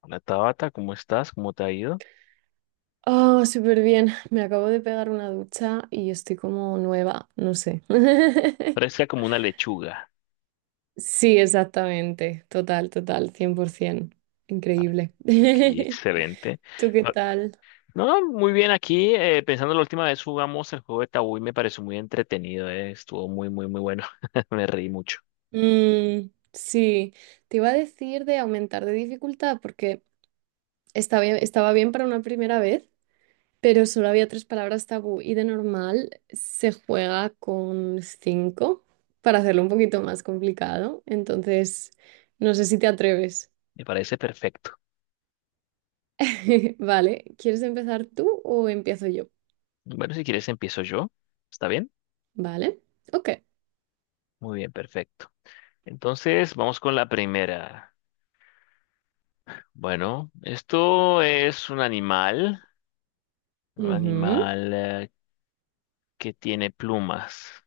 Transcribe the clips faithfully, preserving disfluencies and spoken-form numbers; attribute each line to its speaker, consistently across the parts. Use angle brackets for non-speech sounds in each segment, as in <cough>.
Speaker 1: Hola Tabata, ¿cómo estás? ¿Cómo te ha ido?
Speaker 2: Oh, súper bien. Me acabo de pegar una ducha y estoy como nueva, no sé. <laughs>
Speaker 1: Fresca como una lechuga.
Speaker 2: Sí, exactamente. Total, total, cien por ciento.
Speaker 1: A ver,
Speaker 2: Increíble.
Speaker 1: aquí, excelente.
Speaker 2: <laughs> ¿Tú qué
Speaker 1: Ah,
Speaker 2: tal?
Speaker 1: No, muy bien aquí. Eh, pensando la última vez jugamos el juego de Tabú y me pareció muy entretenido. eh, Estuvo muy, muy, muy bueno. <laughs> Me reí mucho.
Speaker 2: Mm, sí, te iba a decir de aumentar de dificultad porque estaba bien, estaba bien para una primera vez, pero solo había tres palabras tabú y de normal se juega con cinco para hacerlo un poquito más complicado. Entonces, no sé si te atreves.
Speaker 1: Me parece perfecto.
Speaker 2: <laughs> Vale, ¿quieres empezar tú o empiezo yo?
Speaker 1: Bueno, si quieres empiezo yo. ¿Está bien?
Speaker 2: Vale, ok.
Speaker 1: Muy bien, perfecto. Entonces, vamos con la primera. Bueno, esto es un animal, un
Speaker 2: Ujú.
Speaker 1: animal eh, que tiene plumas.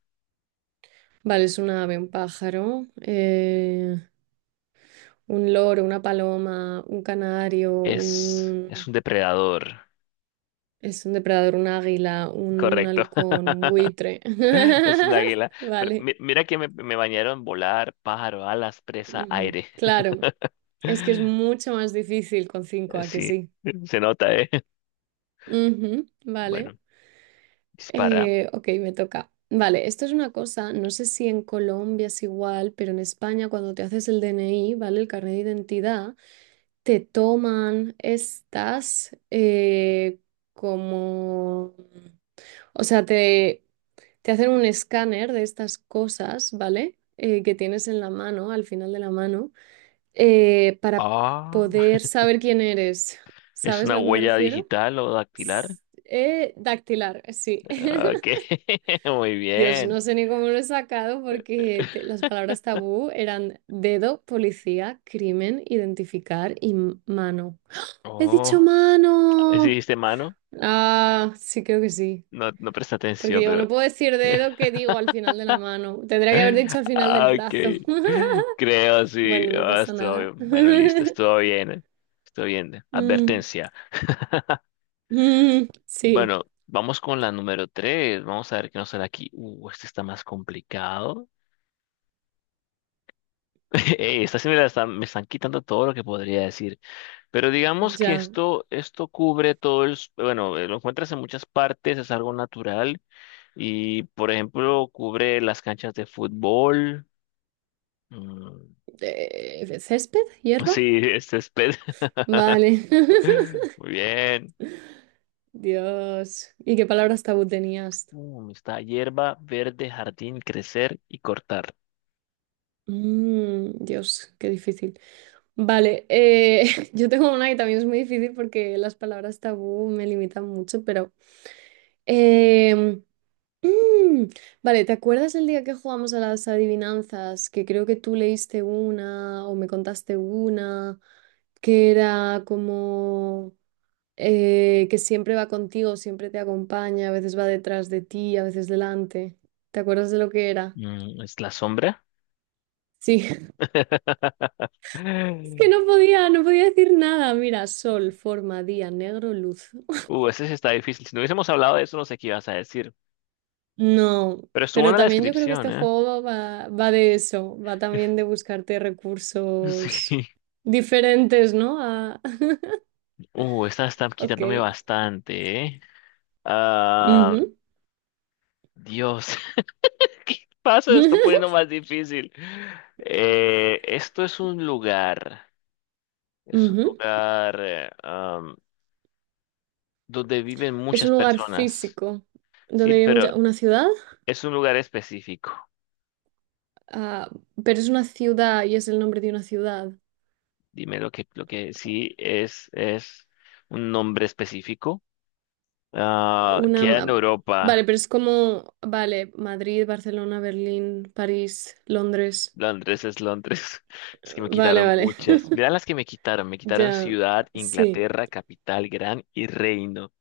Speaker 2: Vale, es un ave, un pájaro, eh, un loro, una paloma, un canario,
Speaker 1: Es, es
Speaker 2: un...
Speaker 1: un depredador.
Speaker 2: Es un depredador, un águila, un
Speaker 1: Correcto,
Speaker 2: halcón, un buitre.
Speaker 1: <laughs> es un
Speaker 2: <laughs>
Speaker 1: águila. Pero
Speaker 2: Vale,
Speaker 1: mi- mira que me, me bañaron volar, pájaro, alas, presa,
Speaker 2: ujú,
Speaker 1: aire.
Speaker 2: claro. Es que es
Speaker 1: <laughs>
Speaker 2: mucho más difícil con cinco, ¿a que
Speaker 1: Sí,
Speaker 2: sí?
Speaker 1: se nota, ¿eh? <laughs>
Speaker 2: Ujú, vale.
Speaker 1: Bueno, dispara.
Speaker 2: Eh, ok, me toca. Vale, esto es una cosa, no sé si en Colombia es igual, pero en España cuando te haces el D N I, ¿vale? El carnet de identidad, te toman estas eh, como... O sea, te, te hacen un escáner de estas cosas, ¿vale? Eh, que tienes en la mano, al final de la mano, eh, para
Speaker 1: Ah,
Speaker 2: poder
Speaker 1: <laughs>
Speaker 2: saber quién eres.
Speaker 1: ¿es
Speaker 2: ¿Sabes a
Speaker 1: una
Speaker 2: lo que me
Speaker 1: huella
Speaker 2: refiero?
Speaker 1: digital o dactilar?
Speaker 2: S- eh, dactilar, eh, sí.
Speaker 1: Ah, ok,
Speaker 2: <laughs>
Speaker 1: <laughs> muy
Speaker 2: Dios,
Speaker 1: bien.
Speaker 2: no sé ni cómo lo he sacado porque te- las palabras tabú eran dedo, policía, crimen, identificar y m- mano. He dicho
Speaker 1: Oh, ¿sí
Speaker 2: mano.
Speaker 1: dijiste mano?
Speaker 2: Ah, sí, creo que sí.
Speaker 1: No, no presta
Speaker 2: Porque
Speaker 1: atención,
Speaker 2: digo,
Speaker 1: pero...
Speaker 2: no puedo decir dedo, que digo al final de la mano. Tendría que haber dicho
Speaker 1: <laughs>
Speaker 2: al final del
Speaker 1: Ah,
Speaker 2: brazo.
Speaker 1: ok,
Speaker 2: <laughs>
Speaker 1: creo, sí.
Speaker 2: Bueno, no
Speaker 1: Ah,
Speaker 2: pasa
Speaker 1: estuvo
Speaker 2: nada.
Speaker 1: bien. Bueno, listo,
Speaker 2: <laughs>
Speaker 1: estuvo bien, ¿eh? Estuvo bien.
Speaker 2: Mm,
Speaker 1: Advertencia.
Speaker 2: mm, sí.
Speaker 1: Bueno, vamos con la número tres. Vamos a ver qué nos sale aquí. Uh, este está más complicado. <laughs> Ey, esta sí me, la están, me están quitando todo lo que podría decir. Pero digamos que
Speaker 2: Ya.
Speaker 1: esto, esto cubre todo el... s- Bueno, eh, lo encuentras en muchas partes, es algo natural. Y, por ejemplo, cubre las canchas de fútbol. Mm,
Speaker 2: Eh, ¿césped?
Speaker 1: <laughs>
Speaker 2: ¿Hierba?
Speaker 1: sí, es césped.
Speaker 2: Vale.
Speaker 1: <laughs>
Speaker 2: <laughs>
Speaker 1: Muy bien.
Speaker 2: Dios. ¿Y qué palabras tabú tenías?
Speaker 1: Uh, está hierba, verde, jardín, crecer y cortar.
Speaker 2: Mm, Dios, qué difícil. Vale, eh, <laughs> yo tengo una que también es muy difícil porque las palabras tabú me limitan mucho, pero... em, mm, vale, ¿te acuerdas el día que jugamos a las adivinanzas? Que creo que tú leíste una o me contaste una, que era como... eh, que siempre va contigo, siempre te acompaña, a veces va detrás de ti, a veces delante. ¿Te acuerdas de lo que era?
Speaker 1: Mm, es la sombra.
Speaker 2: Sí, <laughs> es
Speaker 1: <laughs>
Speaker 2: que no podía, no podía decir nada. Mira, sol, forma, día, negro, luz. <laughs>
Speaker 1: Uh, ese sí está difícil. Si no hubiésemos hablado de eso, no sé qué ibas a decir.
Speaker 2: No,
Speaker 1: Pero estuvo
Speaker 2: pero
Speaker 1: en la
Speaker 2: también yo creo que
Speaker 1: descripción,
Speaker 2: este
Speaker 1: ¿eh?
Speaker 2: juego va, va de eso, va también de buscarte
Speaker 1: <laughs>
Speaker 2: recursos
Speaker 1: Sí.
Speaker 2: diferentes, ¿no? A- <laughs>
Speaker 1: Uh, esta está
Speaker 2: Ok.
Speaker 1: quitándome bastante, ¿eh? Ah,
Speaker 2: Ujú.
Speaker 1: Dios. <laughs> Paso, está
Speaker 2: <laughs>
Speaker 1: poniendo más difícil. Eh, esto es un lugar. Es un
Speaker 2: Ujú.
Speaker 1: lugar eh, am, donde viven
Speaker 2: Es
Speaker 1: muchas
Speaker 2: un lugar
Speaker 1: personas.
Speaker 2: físico
Speaker 1: Sí,
Speaker 2: donde vive
Speaker 1: pero
Speaker 2: mucha- una ciudad.
Speaker 1: es un lugar específico.
Speaker 2: Ah, pero es una ciudad y es el nombre de una ciudad.
Speaker 1: Dime lo que, lo que sí es, es un nombre específico. Ah,
Speaker 2: Una,
Speaker 1: queda en
Speaker 2: ma- vale,
Speaker 1: Europa.
Speaker 2: pero es como, vale, Madrid, Barcelona, Berlín, París, Londres.
Speaker 1: Londres es Londres. <laughs> Es que me
Speaker 2: Vale,
Speaker 1: quitaron
Speaker 2: vale. <laughs>
Speaker 1: muchas. Mirá las que me quitaron. Me quitaron
Speaker 2: Ya,
Speaker 1: ciudad,
Speaker 2: sí.
Speaker 1: Inglaterra, capital, gran y reino.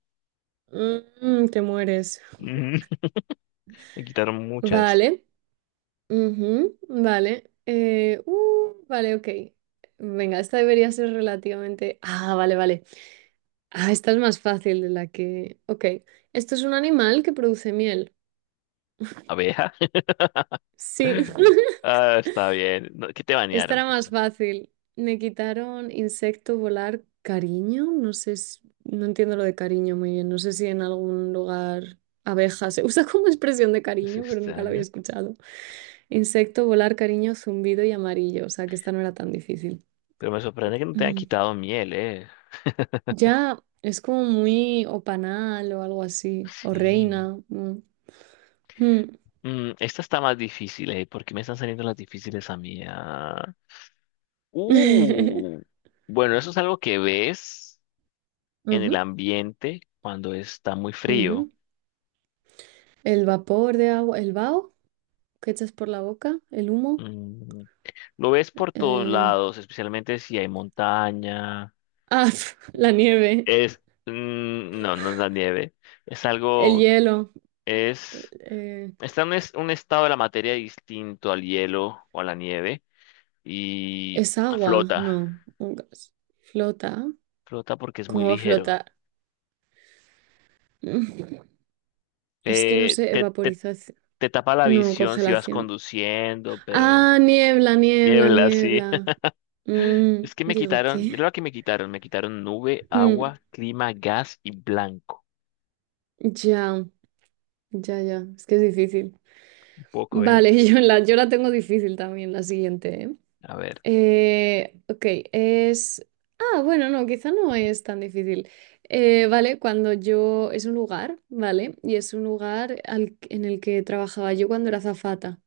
Speaker 2: Mm, te mueres.
Speaker 1: Ujú. <laughs> Me quitaron muchas.
Speaker 2: Vale. Ujú, vale. Eh, uh, vale, ok. Venga, esta debería ser relativamente... Ah, vale, vale. Ah, esta es más fácil de la que... Ok. Esto es un animal que produce miel.
Speaker 1: Abeja. <laughs>
Speaker 2: Sí. <laughs>
Speaker 1: Ah, está bien. No, ¿qué te
Speaker 2: Esta
Speaker 1: banearon,
Speaker 2: era
Speaker 1: por
Speaker 2: más
Speaker 1: cierto?
Speaker 2: fácil. Me quitaron insecto, volar, cariño. No sé, s- no entiendo lo de cariño muy bien. No sé si en algún lugar abeja se <laughs> usa como expresión de
Speaker 1: Es
Speaker 2: cariño, pero nunca la había
Speaker 1: extraño.
Speaker 2: escuchado. Insecto, volar, cariño, zumbido y amarillo. O sea que esta no era tan difícil.
Speaker 1: Pero me sorprende que no te hayan
Speaker 2: Mm.
Speaker 1: quitado miel, ¿eh?
Speaker 2: Ya es como muy, o panal o algo así. O
Speaker 1: Sí.
Speaker 2: reina. Mm. Mm.
Speaker 1: Mm, esta está más difícil, ¿eh? ¿Por qué me están saliendo las difíciles a mí? Ah. Uh.
Speaker 2: <laughs>
Speaker 1: Bueno, eso es algo que ves en el
Speaker 2: Ujú,
Speaker 1: ambiente cuando está muy frío.
Speaker 2: ujú. El vapor de agua, el vaho que echas por la boca, el humo.
Speaker 1: Mm, lo ves por todos
Speaker 2: eh,
Speaker 1: lados, especialmente si hay montaña.
Speaker 2: Ah, <laughs> la nieve,
Speaker 1: Es, mm, no, no es la nieve. Es
Speaker 2: el
Speaker 1: algo, que-
Speaker 2: hielo,
Speaker 1: es,
Speaker 2: eh,
Speaker 1: está en un, es- un estado de la materia distinto al hielo o a la nieve y
Speaker 2: ¿es agua?
Speaker 1: flota.
Speaker 2: No, un gas. ¿Flota?
Speaker 1: Flota porque es muy
Speaker 2: ¿Cómo va a
Speaker 1: ligero.
Speaker 2: flotar? <laughs> Mm, Es que no
Speaker 1: Eh,
Speaker 2: sé,
Speaker 1: te, te,
Speaker 2: evaporización.
Speaker 1: te tapa la
Speaker 2: No,
Speaker 1: visión si vas
Speaker 2: congelación.
Speaker 1: conduciendo, pero
Speaker 2: Ah, niebla, niebla,
Speaker 1: niebla, sí.
Speaker 2: niebla.
Speaker 1: <laughs>
Speaker 2: Mm,
Speaker 1: Es que me
Speaker 2: digo,
Speaker 1: quitaron,
Speaker 2: ¿qué?
Speaker 1: mira lo que me quitaron. Me quitaron nube,
Speaker 2: Mm,
Speaker 1: agua, clima, gas y blanco.
Speaker 2: ya, ya, ya, es que es difícil.
Speaker 1: Un poco, eh.
Speaker 2: Vale, <laughs> yo la, yo la tengo difícil también, la siguiente, ¿eh?
Speaker 1: A ver.
Speaker 2: Eh, ok, es... Ah, bueno, no, quizá no es tan difícil. Eh, vale, cuando yo... Es un lugar, ¿vale? Y es un lugar al- en el que trabajaba yo cuando era azafata.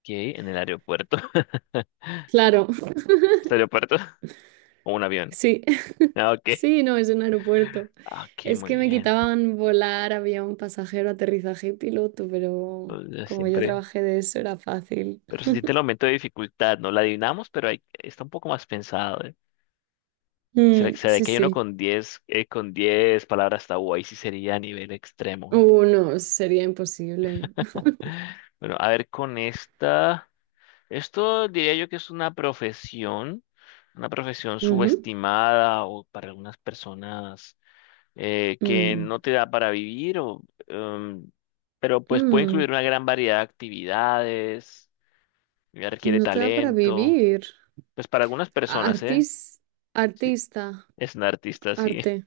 Speaker 1: Ok, en el aeropuerto. <laughs>
Speaker 2: Claro, <laughs>
Speaker 1: ¿Es aeropuerto? ¿O un avión?
Speaker 2: sí, <laughs>
Speaker 1: Ah, ok.
Speaker 2: sí, no, es un aeropuerto.
Speaker 1: Ah, ok,
Speaker 2: Es
Speaker 1: muy
Speaker 2: que me
Speaker 1: bien.
Speaker 2: quitaban volar, había un pasajero, aterrizaje y piloto, pero
Speaker 1: O
Speaker 2: como yo
Speaker 1: siempre.
Speaker 2: trabajé de eso era fácil.
Speaker 1: Pero se siente el aumento de dificultad, ¿no? La adivinamos, pero hay- está un poco más pensado, ¿eh? ¿Será,
Speaker 2: Mm,
Speaker 1: será
Speaker 2: sí,
Speaker 1: que hay uno
Speaker 2: sí.
Speaker 1: con diez, eh, con diez palabras tabú? Ahí sí sería a nivel extremo.
Speaker 2: Uh,
Speaker 1: <gasps>
Speaker 2: no, sería imposible.
Speaker 1: <sighs> Bueno, a ver, con esta. Esto diría yo que es una profesión, una profesión
Speaker 2: Ujú.
Speaker 1: subestimada o para algunas personas eh, que
Speaker 2: Mm.
Speaker 1: no te da para vivir, o, em, pero pues puede incluir
Speaker 2: Mm.
Speaker 1: una gran variedad de actividades, ya requiere
Speaker 2: No te da para
Speaker 1: talento,
Speaker 2: vivir.
Speaker 1: pues para algunas personas, ¿eh?
Speaker 2: Artis,
Speaker 1: Sí,
Speaker 2: artista,
Speaker 1: es un artista, sí.
Speaker 2: arte.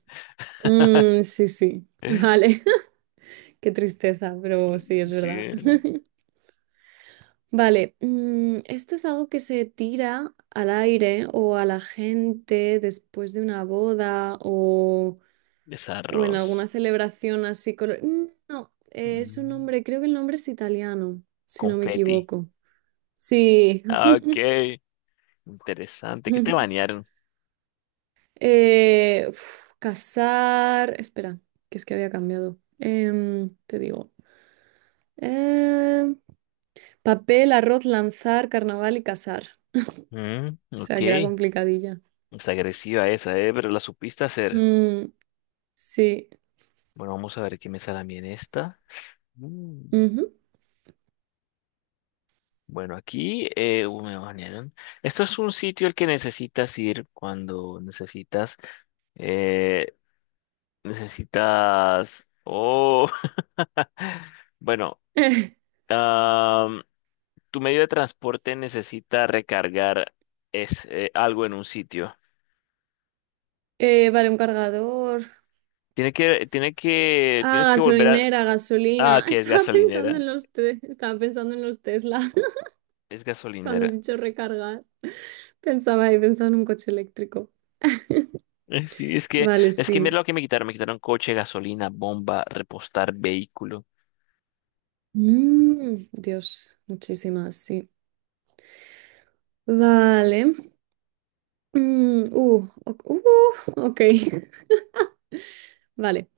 Speaker 2: Mm, sí, sí, <laughs>
Speaker 1: <laughs>
Speaker 2: vale. <laughs> Qué tristeza, pero sí, es verdad.
Speaker 1: Sí,
Speaker 2: <laughs> Vale, mm, esto es algo que se tira al aire o a la gente después de una boda, o,
Speaker 1: es
Speaker 2: o en alguna
Speaker 1: arroz,
Speaker 2: celebración así. colo- Mm, no, eh, es un
Speaker 1: mm,
Speaker 2: nombre, creo que el nombre es italiano, si no me
Speaker 1: confeti.
Speaker 2: equivoco. Sí.
Speaker 1: Ah, ok, interesante, ¿qué te
Speaker 2: <laughs>
Speaker 1: bañaron?
Speaker 2: Eh, uf, cazar. Espera, que es que había cambiado. Em, te digo. em, papel, arroz, lanzar, carnaval y cazar.
Speaker 1: Mm,
Speaker 2: O
Speaker 1: ok,
Speaker 2: sea, que era complicadilla.
Speaker 1: es agresiva esa, ¿eh? Pero la supiste hacer.
Speaker 2: Mm, sí.
Speaker 1: Bueno, vamos a ver qué me sale a mí en esta. Mm.
Speaker 2: Ujú.
Speaker 1: Bueno, aquí eh, uh, me banearon. Esto es un sitio al que necesitas ir cuando necesitas, eh, necesitas, oh, <laughs> bueno,
Speaker 2: <laughs>
Speaker 1: am, tu medio de transporte necesita recargar es, eh, algo en un sitio.
Speaker 2: Eh, vale, un cargador.
Speaker 1: Tiene que, tiene que,
Speaker 2: Ah,
Speaker 1: tienes que volver a,
Speaker 2: gasolinera,
Speaker 1: ah,
Speaker 2: gasolina. <laughs>
Speaker 1: que es
Speaker 2: Estaba pensando
Speaker 1: gasolinera,
Speaker 2: en los te- estaba pensando en los Tesla. <laughs>
Speaker 1: es
Speaker 2: Cuando has
Speaker 1: gasolinera.
Speaker 2: dicho
Speaker 1: <laughs>
Speaker 2: recargar, pensaba y pensaba en un coche eléctrico.
Speaker 1: Eh, Sí, es que,
Speaker 2: Vale,
Speaker 1: es que mira
Speaker 2: sí.
Speaker 1: lo que me quitaron, me quitaron coche, gasolina, bomba, repostar vehículo.
Speaker 2: Mm, Dios, muchísimas, sí. Vale. Mm, uh, ok. uh, ok. <laughs> Vale.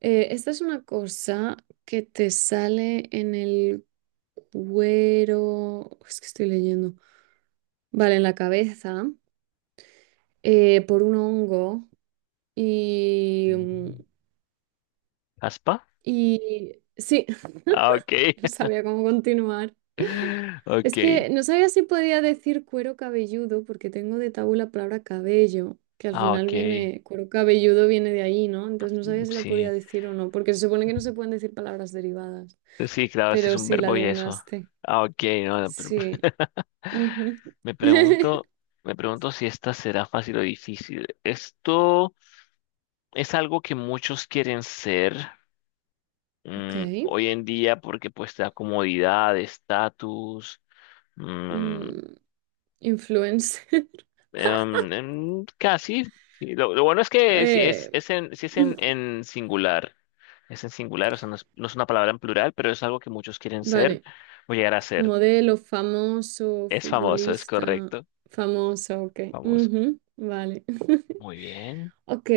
Speaker 2: Eh, esta es una cosa que te sale en el cuero. Es que estoy leyendo. Vale, en la cabeza, eh, por un hongo. Y. mm,
Speaker 1: Mm. ¿Aspa?
Speaker 2: Y. Sí,
Speaker 1: Ah, ok.
Speaker 2: <laughs> no sabía cómo continuar.
Speaker 1: <laughs>
Speaker 2: Es
Speaker 1: Ok.
Speaker 2: que no sabía si podía decir cuero cabelludo, porque tengo de tabú la palabra cabello, que al
Speaker 1: Ah,
Speaker 2: final
Speaker 1: ok.
Speaker 2: viene, cuero cabelludo viene de ahí, ¿no? Entonces no
Speaker 1: Mm,
Speaker 2: sabía si la podía
Speaker 1: sí.
Speaker 2: decir o no, porque se supone que no se pueden decir palabras derivadas.
Speaker 1: Pues sí, claro, sí es
Speaker 2: Pero
Speaker 1: un
Speaker 2: sí, la
Speaker 1: verbo y eso.
Speaker 2: adivinaste.
Speaker 1: Ah, ok. No, no, pero...
Speaker 2: Sí.
Speaker 1: <laughs>
Speaker 2: Ujú.
Speaker 1: me
Speaker 2: <laughs>
Speaker 1: pregunto, me pregunto si esta será fácil o difícil. Esto es algo que muchos quieren ser
Speaker 2: Ok.
Speaker 1: mm, hoy en día porque pues te da comodidad, estatus. mm,
Speaker 2: Mm, influencer. <laughs>
Speaker 1: Em, em, casi. Sí, Lo, lo bueno es que si es,
Speaker 2: Eh,
Speaker 1: es en, si es en, en singular, es en singular, o sea, no es, no es una palabra en plural, pero es algo que muchos
Speaker 2: <laughs>
Speaker 1: quieren ser
Speaker 2: vale.
Speaker 1: o llegar a ser.
Speaker 2: Modelo, famoso,
Speaker 1: Es famoso, es
Speaker 2: futbolista,
Speaker 1: correcto.
Speaker 2: famoso, ok.
Speaker 1: Famoso.
Speaker 2: Ujú, vale. <laughs>
Speaker 1: Muy bien.
Speaker 2: Ok,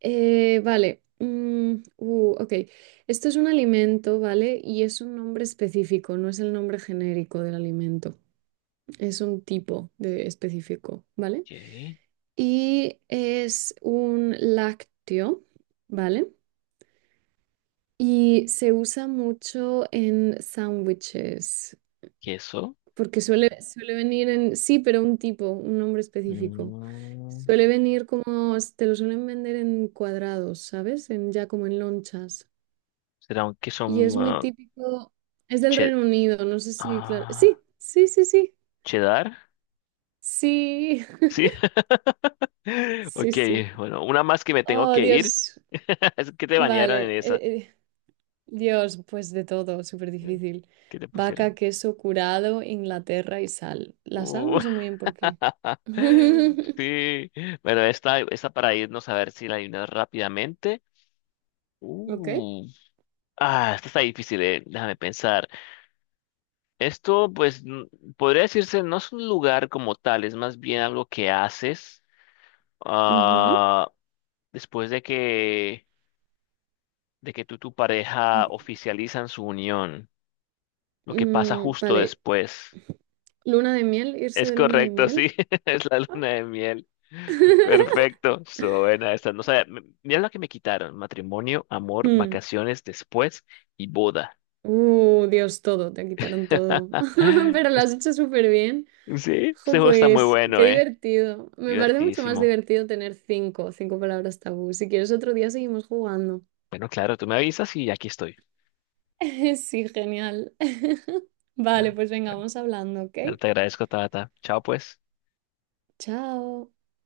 Speaker 2: eh, vale. Mm, uh, ok, esto es un alimento, ¿vale? Y es un nombre específico, no es el nombre genérico del alimento, es un tipo de específico, ¿vale?
Speaker 1: Ok.
Speaker 2: Y es un lácteo, ¿vale? Y se usa mucho en sándwiches.
Speaker 1: Queso.
Speaker 2: Porque suele, suele venir en, sí, pero un tipo, un nombre específico.
Speaker 1: Mm,
Speaker 2: Suele venir como, te lo suelen vender en cuadrados, ¿sabes? En, ya como en lonchas.
Speaker 1: ¿será un queso
Speaker 2: Y es
Speaker 1: mm,
Speaker 2: muy
Speaker 1: ah,
Speaker 2: típico, es del
Speaker 1: che-
Speaker 2: Reino Unido, no sé si, claro.
Speaker 1: ah,
Speaker 2: Sí, sí, sí, sí,
Speaker 1: cheddar?
Speaker 2: sí,
Speaker 1: Sí. <laughs>
Speaker 2: <laughs> sí,
Speaker 1: Ok,
Speaker 2: sí.
Speaker 1: bueno, una más que me tengo
Speaker 2: Oh,
Speaker 1: que ir.
Speaker 2: Dios,
Speaker 1: <laughs> Es que te bañaron
Speaker 2: vale.
Speaker 1: en esa.
Speaker 2: eh, eh, Dios, pues de todo, súper difícil.
Speaker 1: ¿Que te
Speaker 2: Vaca,
Speaker 1: pusieron?
Speaker 2: queso curado, Inglaterra y sal. La sal
Speaker 1: Uh,
Speaker 2: no sé muy bien por qué.
Speaker 1: <laughs>
Speaker 2: <laughs>
Speaker 1: sí. Bueno, esta, esta para irnos a ver si la adivinas rápidamente.
Speaker 2: Ok.
Speaker 1: Uh, ah, esta está difícil, eh. Déjame pensar. Esto, pues, n- podría decirse, no es un lugar como tal, es más bien algo que haces
Speaker 2: Ujú.
Speaker 1: ah, después de que, de que tú y tu pareja
Speaker 2: <laughs>
Speaker 1: oficializan su unión, lo que pasa
Speaker 2: Mm,
Speaker 1: justo
Speaker 2: vale.
Speaker 1: después.
Speaker 2: Luna de miel, irse
Speaker 1: Es
Speaker 2: de luna de
Speaker 1: correcto,
Speaker 2: miel.
Speaker 1: sí, <laughs> es la
Speaker 2: Ah.
Speaker 1: luna de miel.
Speaker 2: <laughs>
Speaker 1: Perfecto, suena esta. No sabía, m- mira lo que me quitaron: matrimonio, amor,
Speaker 2: Mm.
Speaker 1: vacaciones después y boda.
Speaker 2: Uh, Dios, todo, te quitaron todo.
Speaker 1: <laughs>
Speaker 2: <laughs> Pero lo
Speaker 1: Es-
Speaker 2: has hecho súper bien.
Speaker 1: Sí, este
Speaker 2: Jo,
Speaker 1: juego está muy
Speaker 2: pues, qué
Speaker 1: bueno, ¿eh?
Speaker 2: divertido. Me parece mucho más
Speaker 1: Divertidísimo.
Speaker 2: divertido tener cinco, cinco palabras tabú. Si quieres otro día seguimos jugando.
Speaker 1: Bueno, claro, tú me avisas y aquí estoy.
Speaker 2: <laughs> Sí, genial. <laughs> Vale,
Speaker 1: Bueno,
Speaker 2: pues venga,
Speaker 1: bueno,
Speaker 2: vamos hablando, ¿ok?
Speaker 1: bueno, te agradezco, Tata. Chao, pues.
Speaker 2: Chao.